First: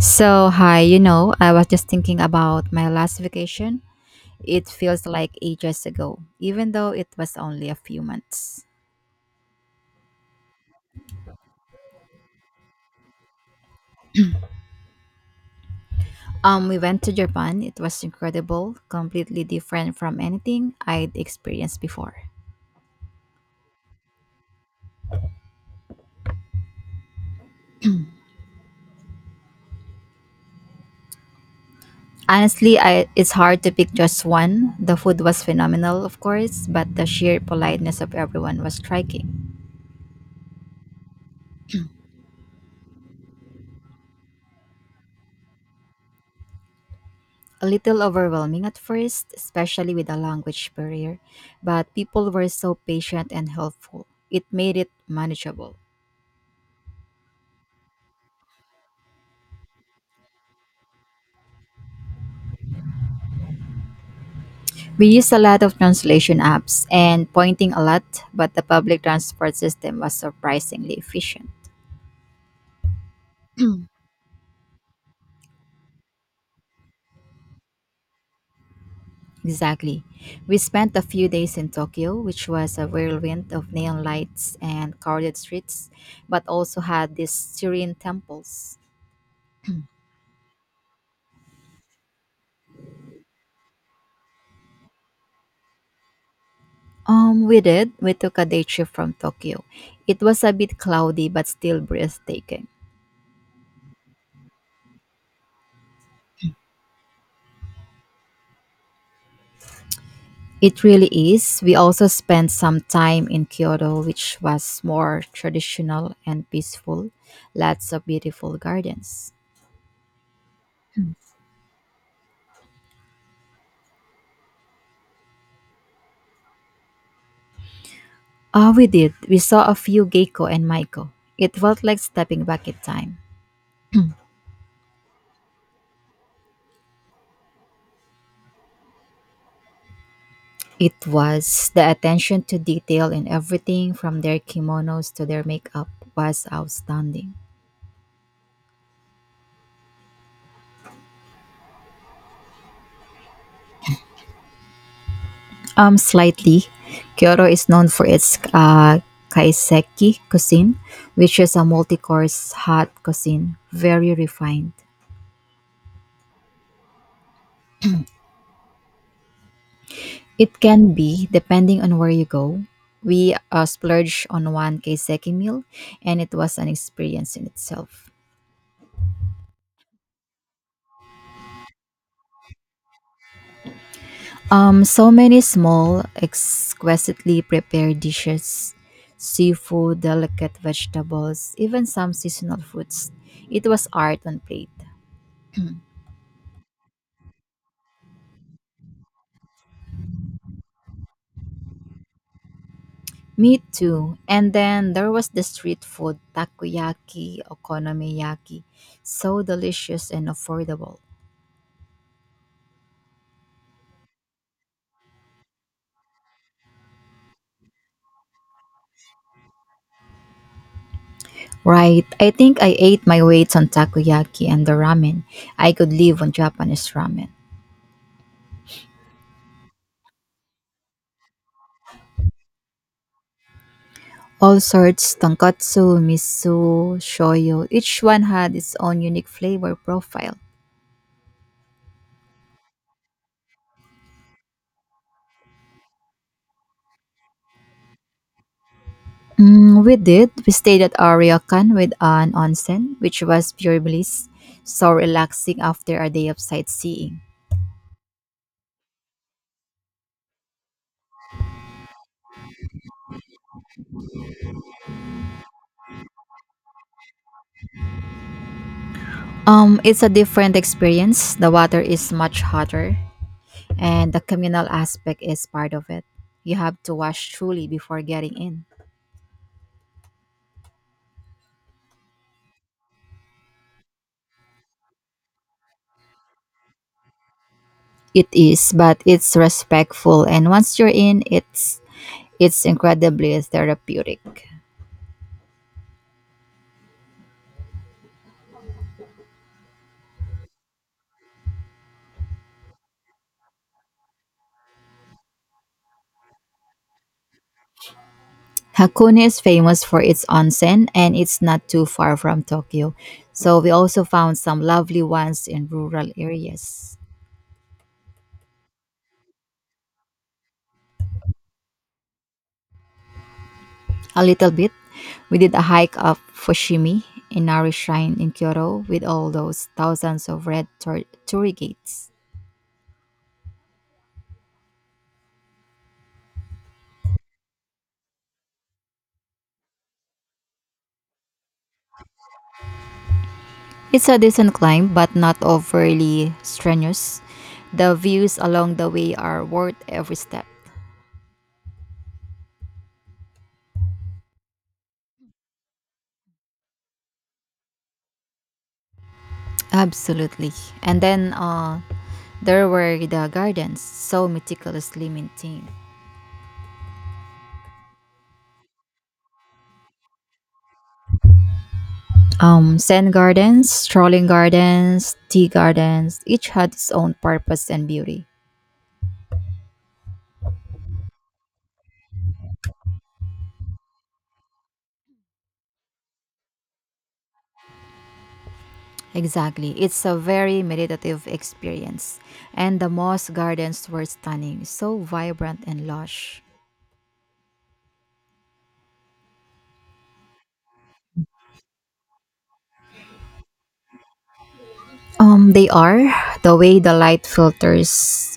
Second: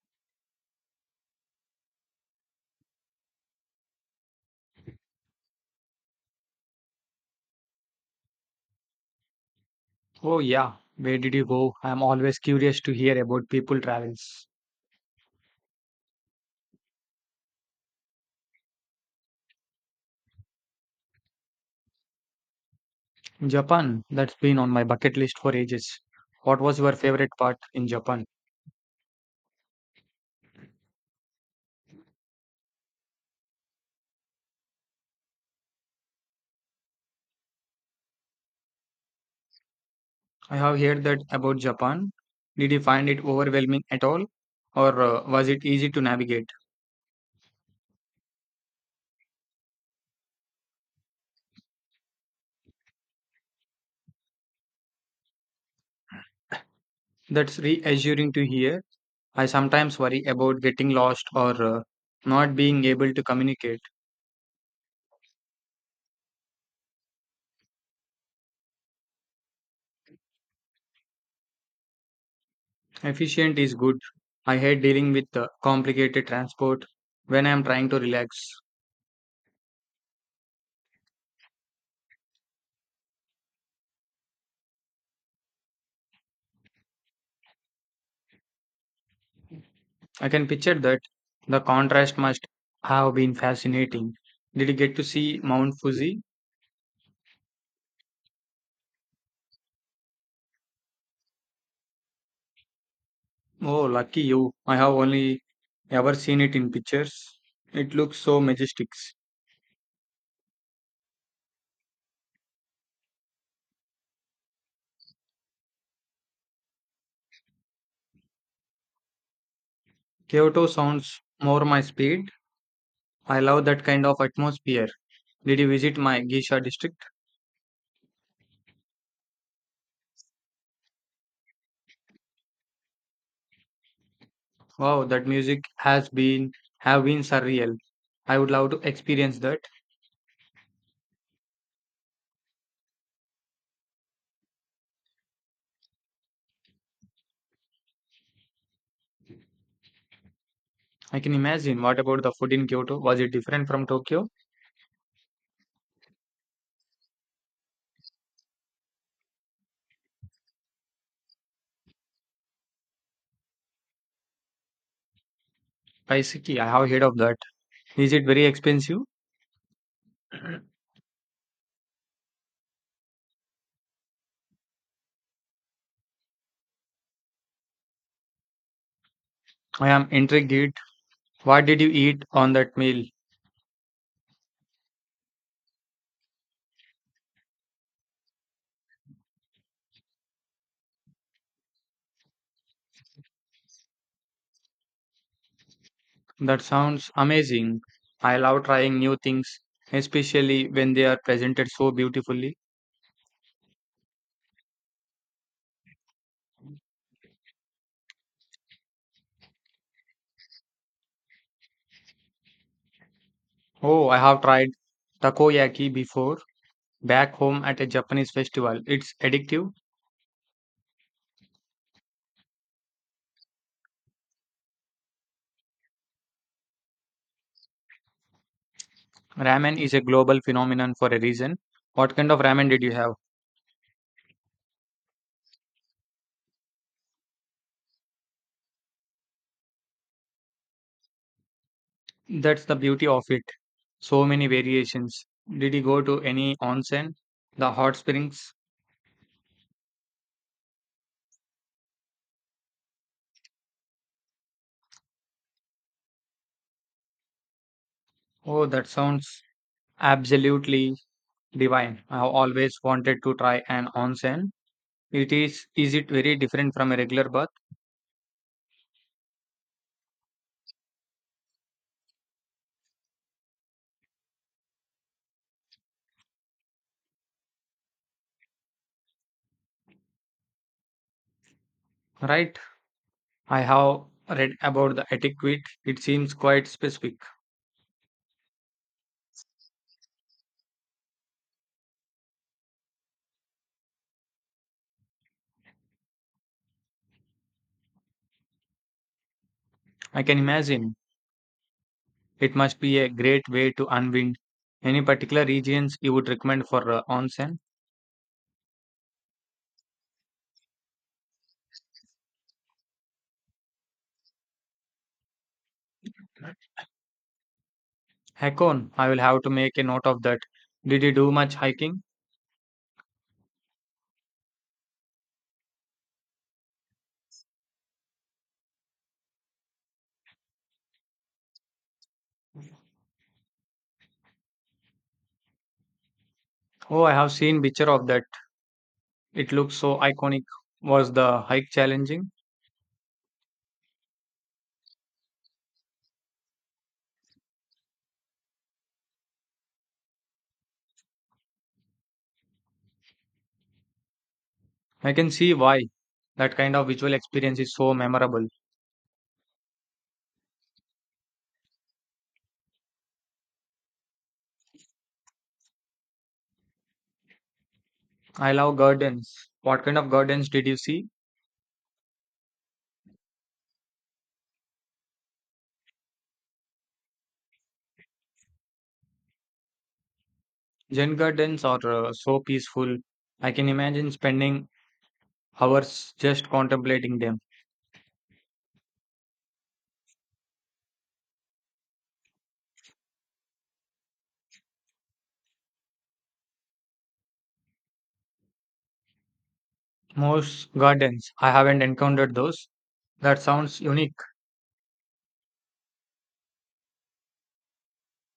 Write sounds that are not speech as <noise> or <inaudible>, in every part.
So, hi, you know, I was just thinking about my last vacation. It feels like ages ago, even though it was only a few months. Oh, yeah. Where did you go? I'm always curious to hear about people travels. We went to Japan. It was incredible, completely different from anything I'd experienced before. Japan, that's been on my bucket list for ages. What was your favorite part in Japan? Honestly, it's hard to pick just one. The food was phenomenal, of course, but the sheer politeness of everyone was striking. I have heard that about Japan. Did you find it overwhelming at all? Or was it easy to navigate? A little overwhelming at first, especially with a language barrier, but people were so patient and helpful. It made it manageable. That's reassuring to hear. I sometimes worry about getting lost or not being able to communicate. We used a lot of translation apps and pointing a lot, but the public transport system was surprisingly efficient. <clears throat> Efficient is good. I hate dealing with complicated transport when I am trying to relax. Exactly. We spent a few days in Tokyo, which was a whirlwind of neon lights and crowded streets, but also had these serene temples. I can picture that. The contrast must have been fascinating. Did you get to see Mount Fuji? We did. We took a day trip from Tokyo. It was a bit cloudy, but still breathtaking. Oh, lucky you. I have only ever seen it in pictures. It looks so majestic. It really is. We also spent some time in Kyoto, which was more traditional and peaceful. Lots of beautiful gardens. Kyoto sounds more my speed. I love that kind of atmosphere. Did you visit my Geisha district? Ah, we did. We saw a few Geico and Maiko. It felt like stepping back in time. Wow, that music has been have been surreal. I would love to experience that. It was the attention to detail in everything from their kimonos to their makeup was outstanding. I can imagine. What about the food in Kyoto? Was it different from Tokyo? Slightly. Kyoto is known for its kaiseki cuisine, which is a multi-course hot cuisine, very refined. Kaiseki, I have heard of that. Is it very expensive? It can be, depending on where you go. We splurged on one kaiseki meal, and it was an experience in itself. I am intrigued. What did you eat on that meal? So many small, exquisitely prepared dishes, seafood, delicate vegetables, even some seasonal fruits. It was art on plate. That sounds amazing. I love trying new things, especially when they are presented so beautifully. Me too. And then there was the street food takoyaki, okonomiyaki. So delicious and affordable. Oh, I have tried takoyaki before back home at a Japanese festival. It's addictive. Right. I think I ate my weights on takoyaki and the ramen. I could live on Japanese ramen. Ramen is a global phenomenon for a reason. What kind of ramen did you have? All sorts tonkatsu, miso, shoyu. Each one had its own unique flavor profile. That's the beauty of it. So many variations. Did you go to any onsen? The hot springs? Mm, we did. We stayed at a ryokan with an onsen, which was pure bliss. So relaxing after a day of sightseeing. Oh, that sounds absolutely divine. I have always wanted to try an onsen. It is it very different from a regular bath? It's a different experience. The water is much hotter, and the communal aspect is part of it. You have to wash truly before getting in. Right. I have read about the etiquette. It seems quite specific. It is, but it's respectful, and once you're in, it's incredibly therapeutic. I can imagine. It must be a great way to unwind. Any particular regions you would recommend for onsen? Hakone is famous for its onsen, and it's not too far from Tokyo, so we also found some lovely ones in rural areas. Hakone. I will have to make a note of that. Did you do much hiking? A little bit. We did a hike up Fushimi, a Nari shrine in Kyoto, with all those thousands of red torii gates. Oh, I have seen picture of that. It looks so iconic. Was the hike challenging? It's a decent climb, but not overly strenuous. The views along the way are worth every step. I can see why that kind of visual experience is so memorable. Absolutely. And then there were the gardens, so meticulously maintained. I love gardens. What kind of gardens did you see? Zen gardens, strolling gardens, tea gardens, each had its own purpose and beauty. Zen gardens are so peaceful. I can imagine spending hours just contemplating them. Exactly. It's a very meditative experience. And the moss gardens were stunning, so vibrant and lush. Most gardens, I haven't encountered those. That sounds unique. They are. The way the light filters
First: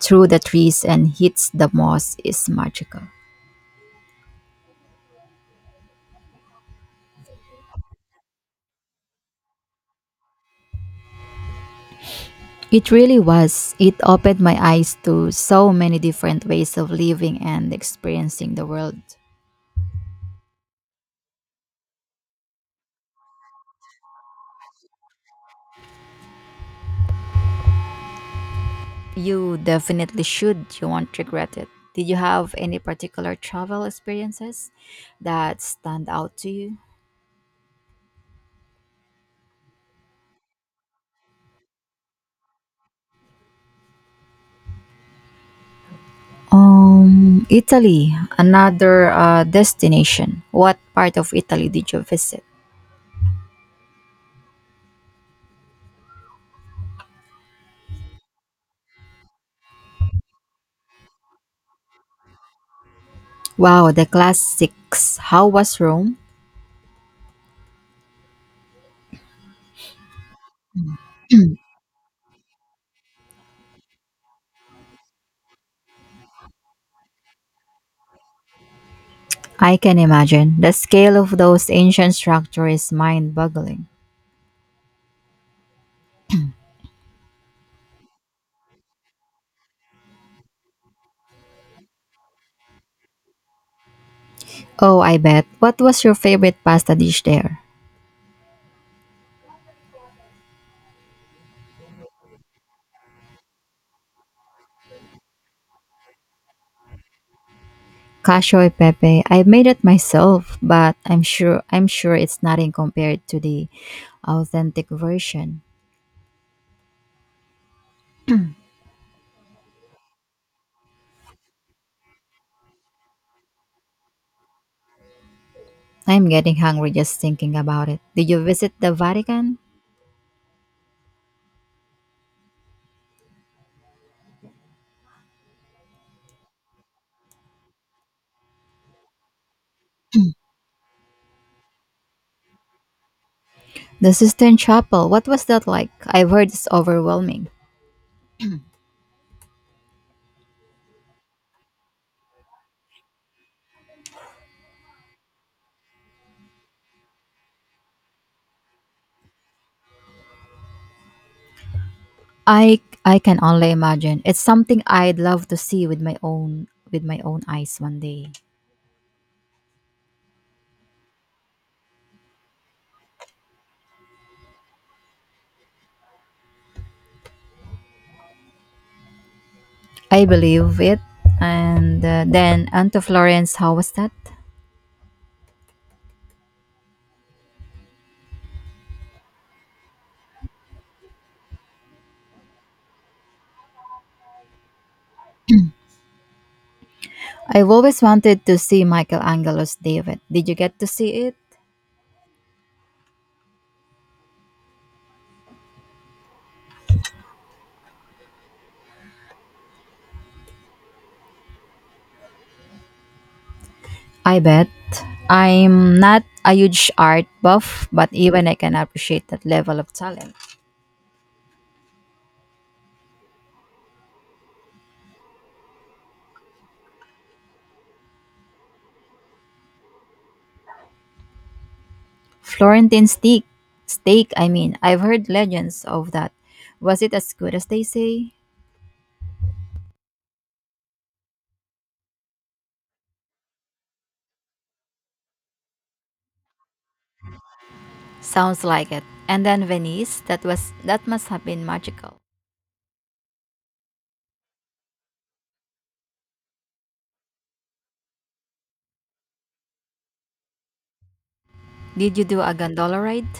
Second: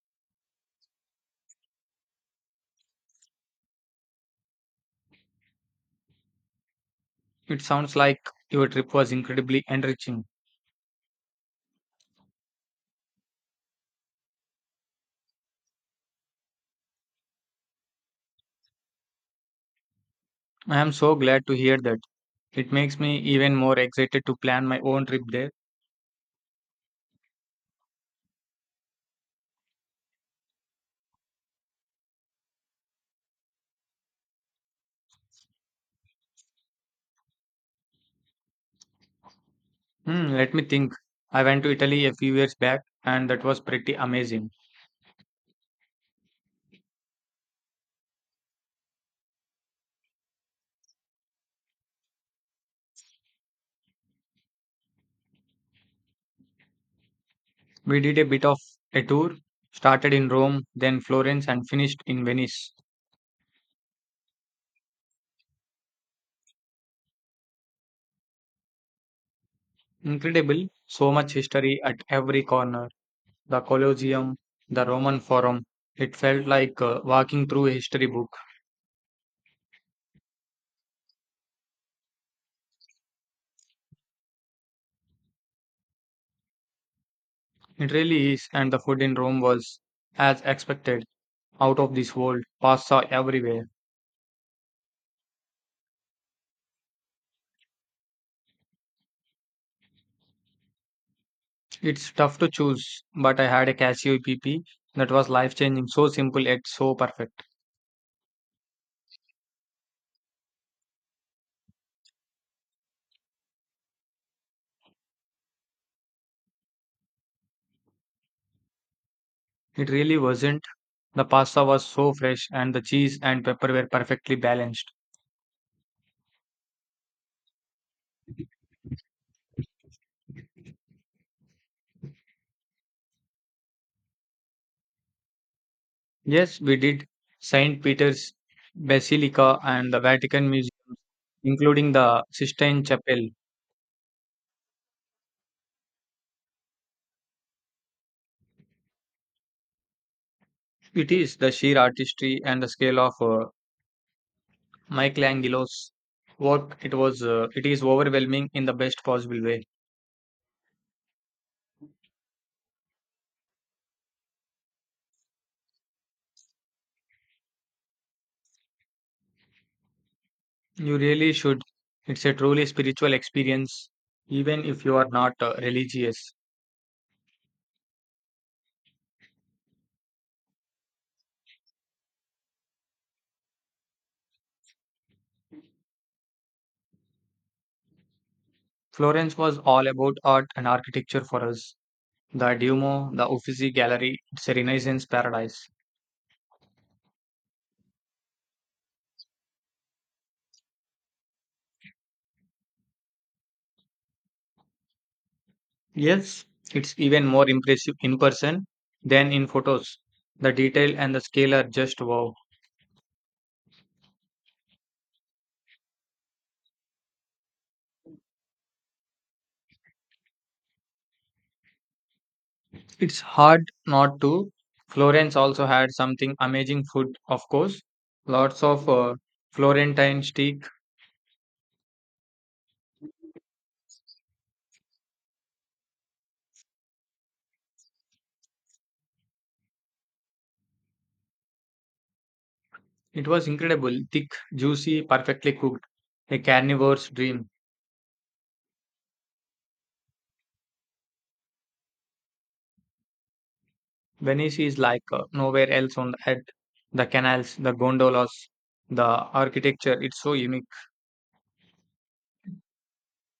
through the trees and hits the moss is magical. It sounds like your trip was incredibly enriching. It really was. It opened my eyes to so many different ways of living and experiencing the world. I am so glad to hear that. It makes me even more excited to plan my own trip there. You definitely should. You won't regret it. Did you have any particular travel experiences that stand out to you? Hmm, let me think. I went to Italy a few years back and that was pretty amazing. Italy, another destination. What part of Italy did you visit? We did a bit of a tour, started in Rome, then Florence, and finished in Venice. Wow, the classics. How was Rome? Incredible, so much history at every corner, the Colosseum, the Roman Forum. It felt like walking through a history book. I can imagine. The scale of those ancient structures is mind boggling. It really is, and the food in Rome was, as expected, out of this world, pasta everywhere. Oh, I bet. What was your favorite pasta dish there? It's tough to choose, but I had a Casio PP that was life changing, so simple yet so perfect. Cacio e pepe. I made it myself, but I'm sure it's nothing compared to the authentic version. It really wasn't. The pasta was so fresh, and the cheese and pepper were perfectly balanced. I'm getting hungry just thinking about it. Did you visit the Vatican? Yes, we did. St. Peter's Basilica and the Vatican Museum, including the Sistine Chapel. The Sistine Chapel, what was that like? I've heard it's overwhelming. It is the sheer artistry and the scale of Michelangelo's work. It was it is overwhelming in the best possible way. I can only imagine. It's something I'd love to see with my own eyes one day. You really should. It's a truly spiritual experience, even if you are not religious. I believe it. And then on to Florence, how was that? Florence was all about art and architecture for us. The Duomo, the Uffizi Gallery, it's a Renaissance paradise. I've always wanted to see Michelangelo's David. Did you get to see it? Yes, it's even more impressive in person than in photos. The detail and the scale are just wow. I bet. I'm not a huge art buff, but even I can appreciate that level of talent. It's hard not to. Florence also had something amazing, food, of course. Lots of Florentine steak. Florentine steak. Steak, I mean. I've heard legends of that. Was it as good as they say? It was incredible, thick, juicy, perfectly cooked. A carnivore's dream. Sounds like it. And then Venice, that must have been magical. Venice is like nowhere else on the earth. The canals, the gondolas, the architecture, it's so unique. Did you do a gondola ride?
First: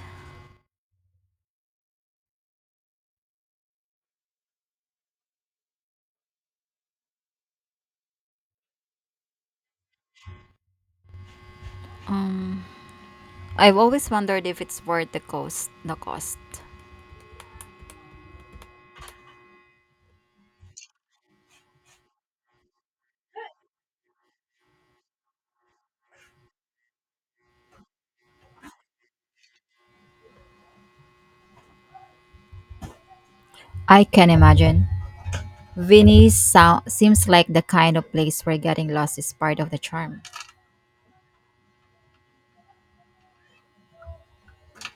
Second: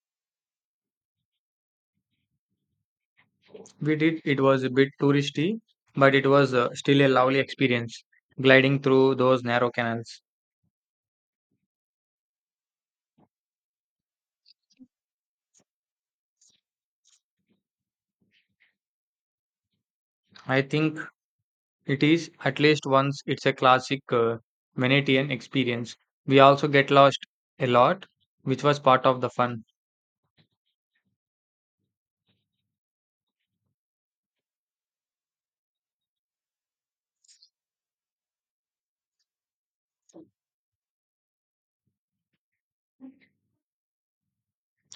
We did. It was a bit touristy, but it was still a lovely experience gliding through those narrow canals. Um, I've always wondered if it's worth the cost. I think it is, at least once, it's a classic Venetian experience. We also get lost a lot, which was part of the fun. I can imagine. Seems like the kind of place where getting lost is part of the charm.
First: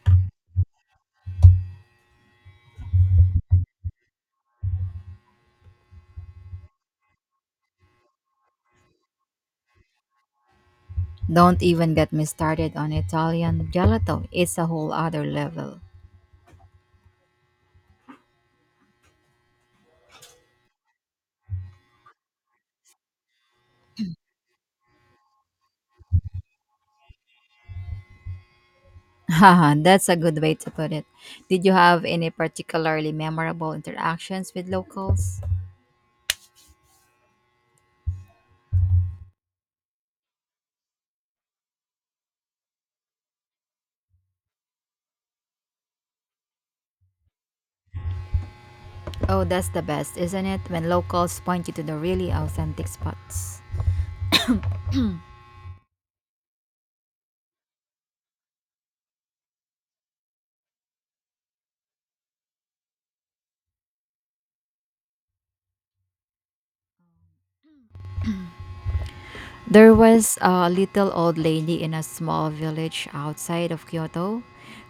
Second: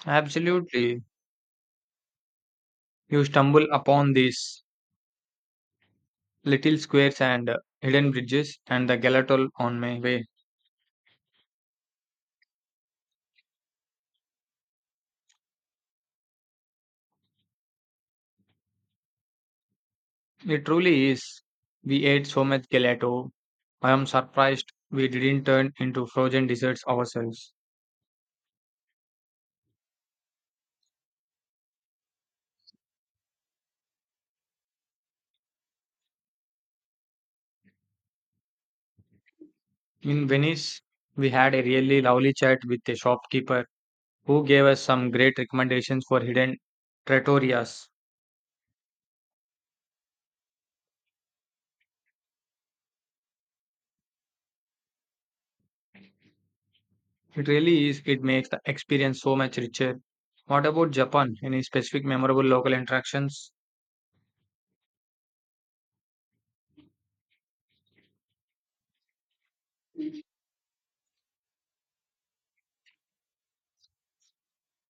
Absolutely. You stumble upon these little squares and hidden bridges and the gelato on my way. Don't even get me started on Italian gelato. It's a whole other level. It truly is. We ate so much gelato. I am surprised we didn't turn into frozen desserts ourselves. Haha, that's a good way to put it. Did you have any particularly memorable interactions with locals? In Venice, we had a really lovely chat with a shopkeeper who gave us some great recommendations for hidden trattorias. Oh, that's the best, isn't it? When locals point you to the really authentic spots. It really is, it makes the experience so much richer. What about Japan? Any specific memorable local interactions? There was a little old lady in a small village outside of Kyoto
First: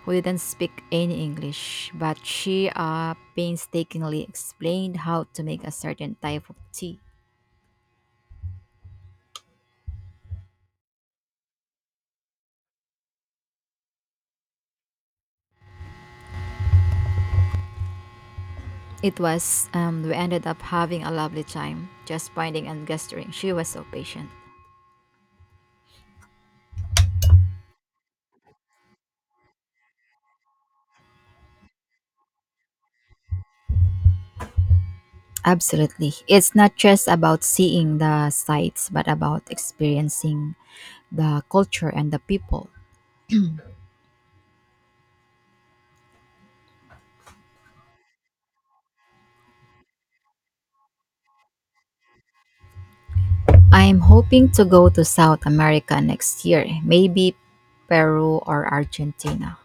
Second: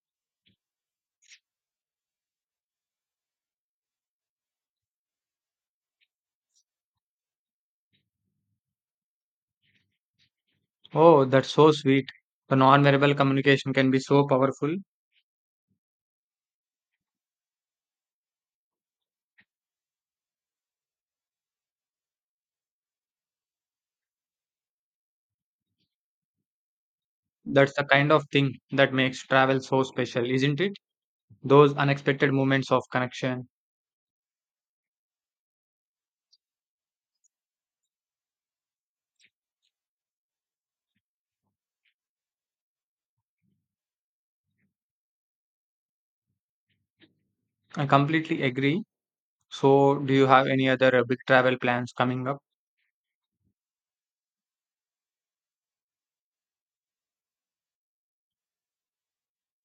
who didn't speak any English, but she painstakingly explained how to make a certain type of tea. Oh, that's so sweet. The non-verbal communication can be so powerful. It was, we ended up having a lovely time, just pointing and gesturing. She was so patient. That's the kind of thing that makes travel so special, isn't it? Those unexpected moments of connection. Absolutely. It's not just about seeing the sights, but about experiencing the culture and the people. I completely agree. So, do you have any other big travel plans coming up? I'm hoping to go to South America next year, maybe Peru or Argentina.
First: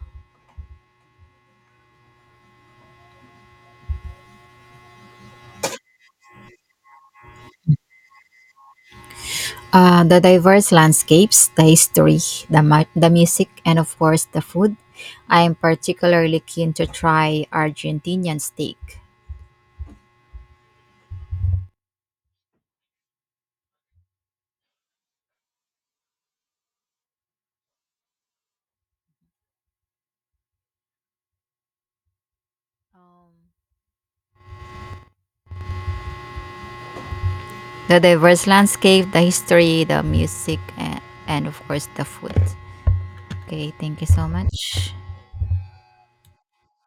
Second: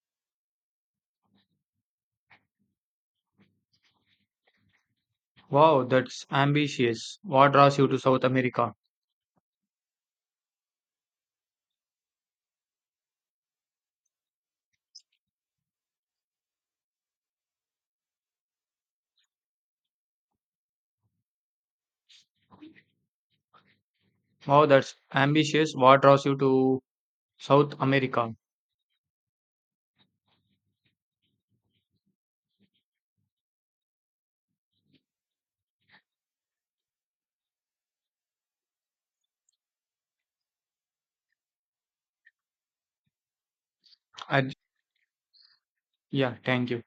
Wow, that's ambitious. What draws you to South America? The diverse landscapes, the history, the music, and of course the food. I am particularly keen to try Argentinian steak. Wow, that's ambitious. What draws you to South America? The diverse landscape, the history, the music, and of course the food. Okay, thank you so I, much. yeah, thank you.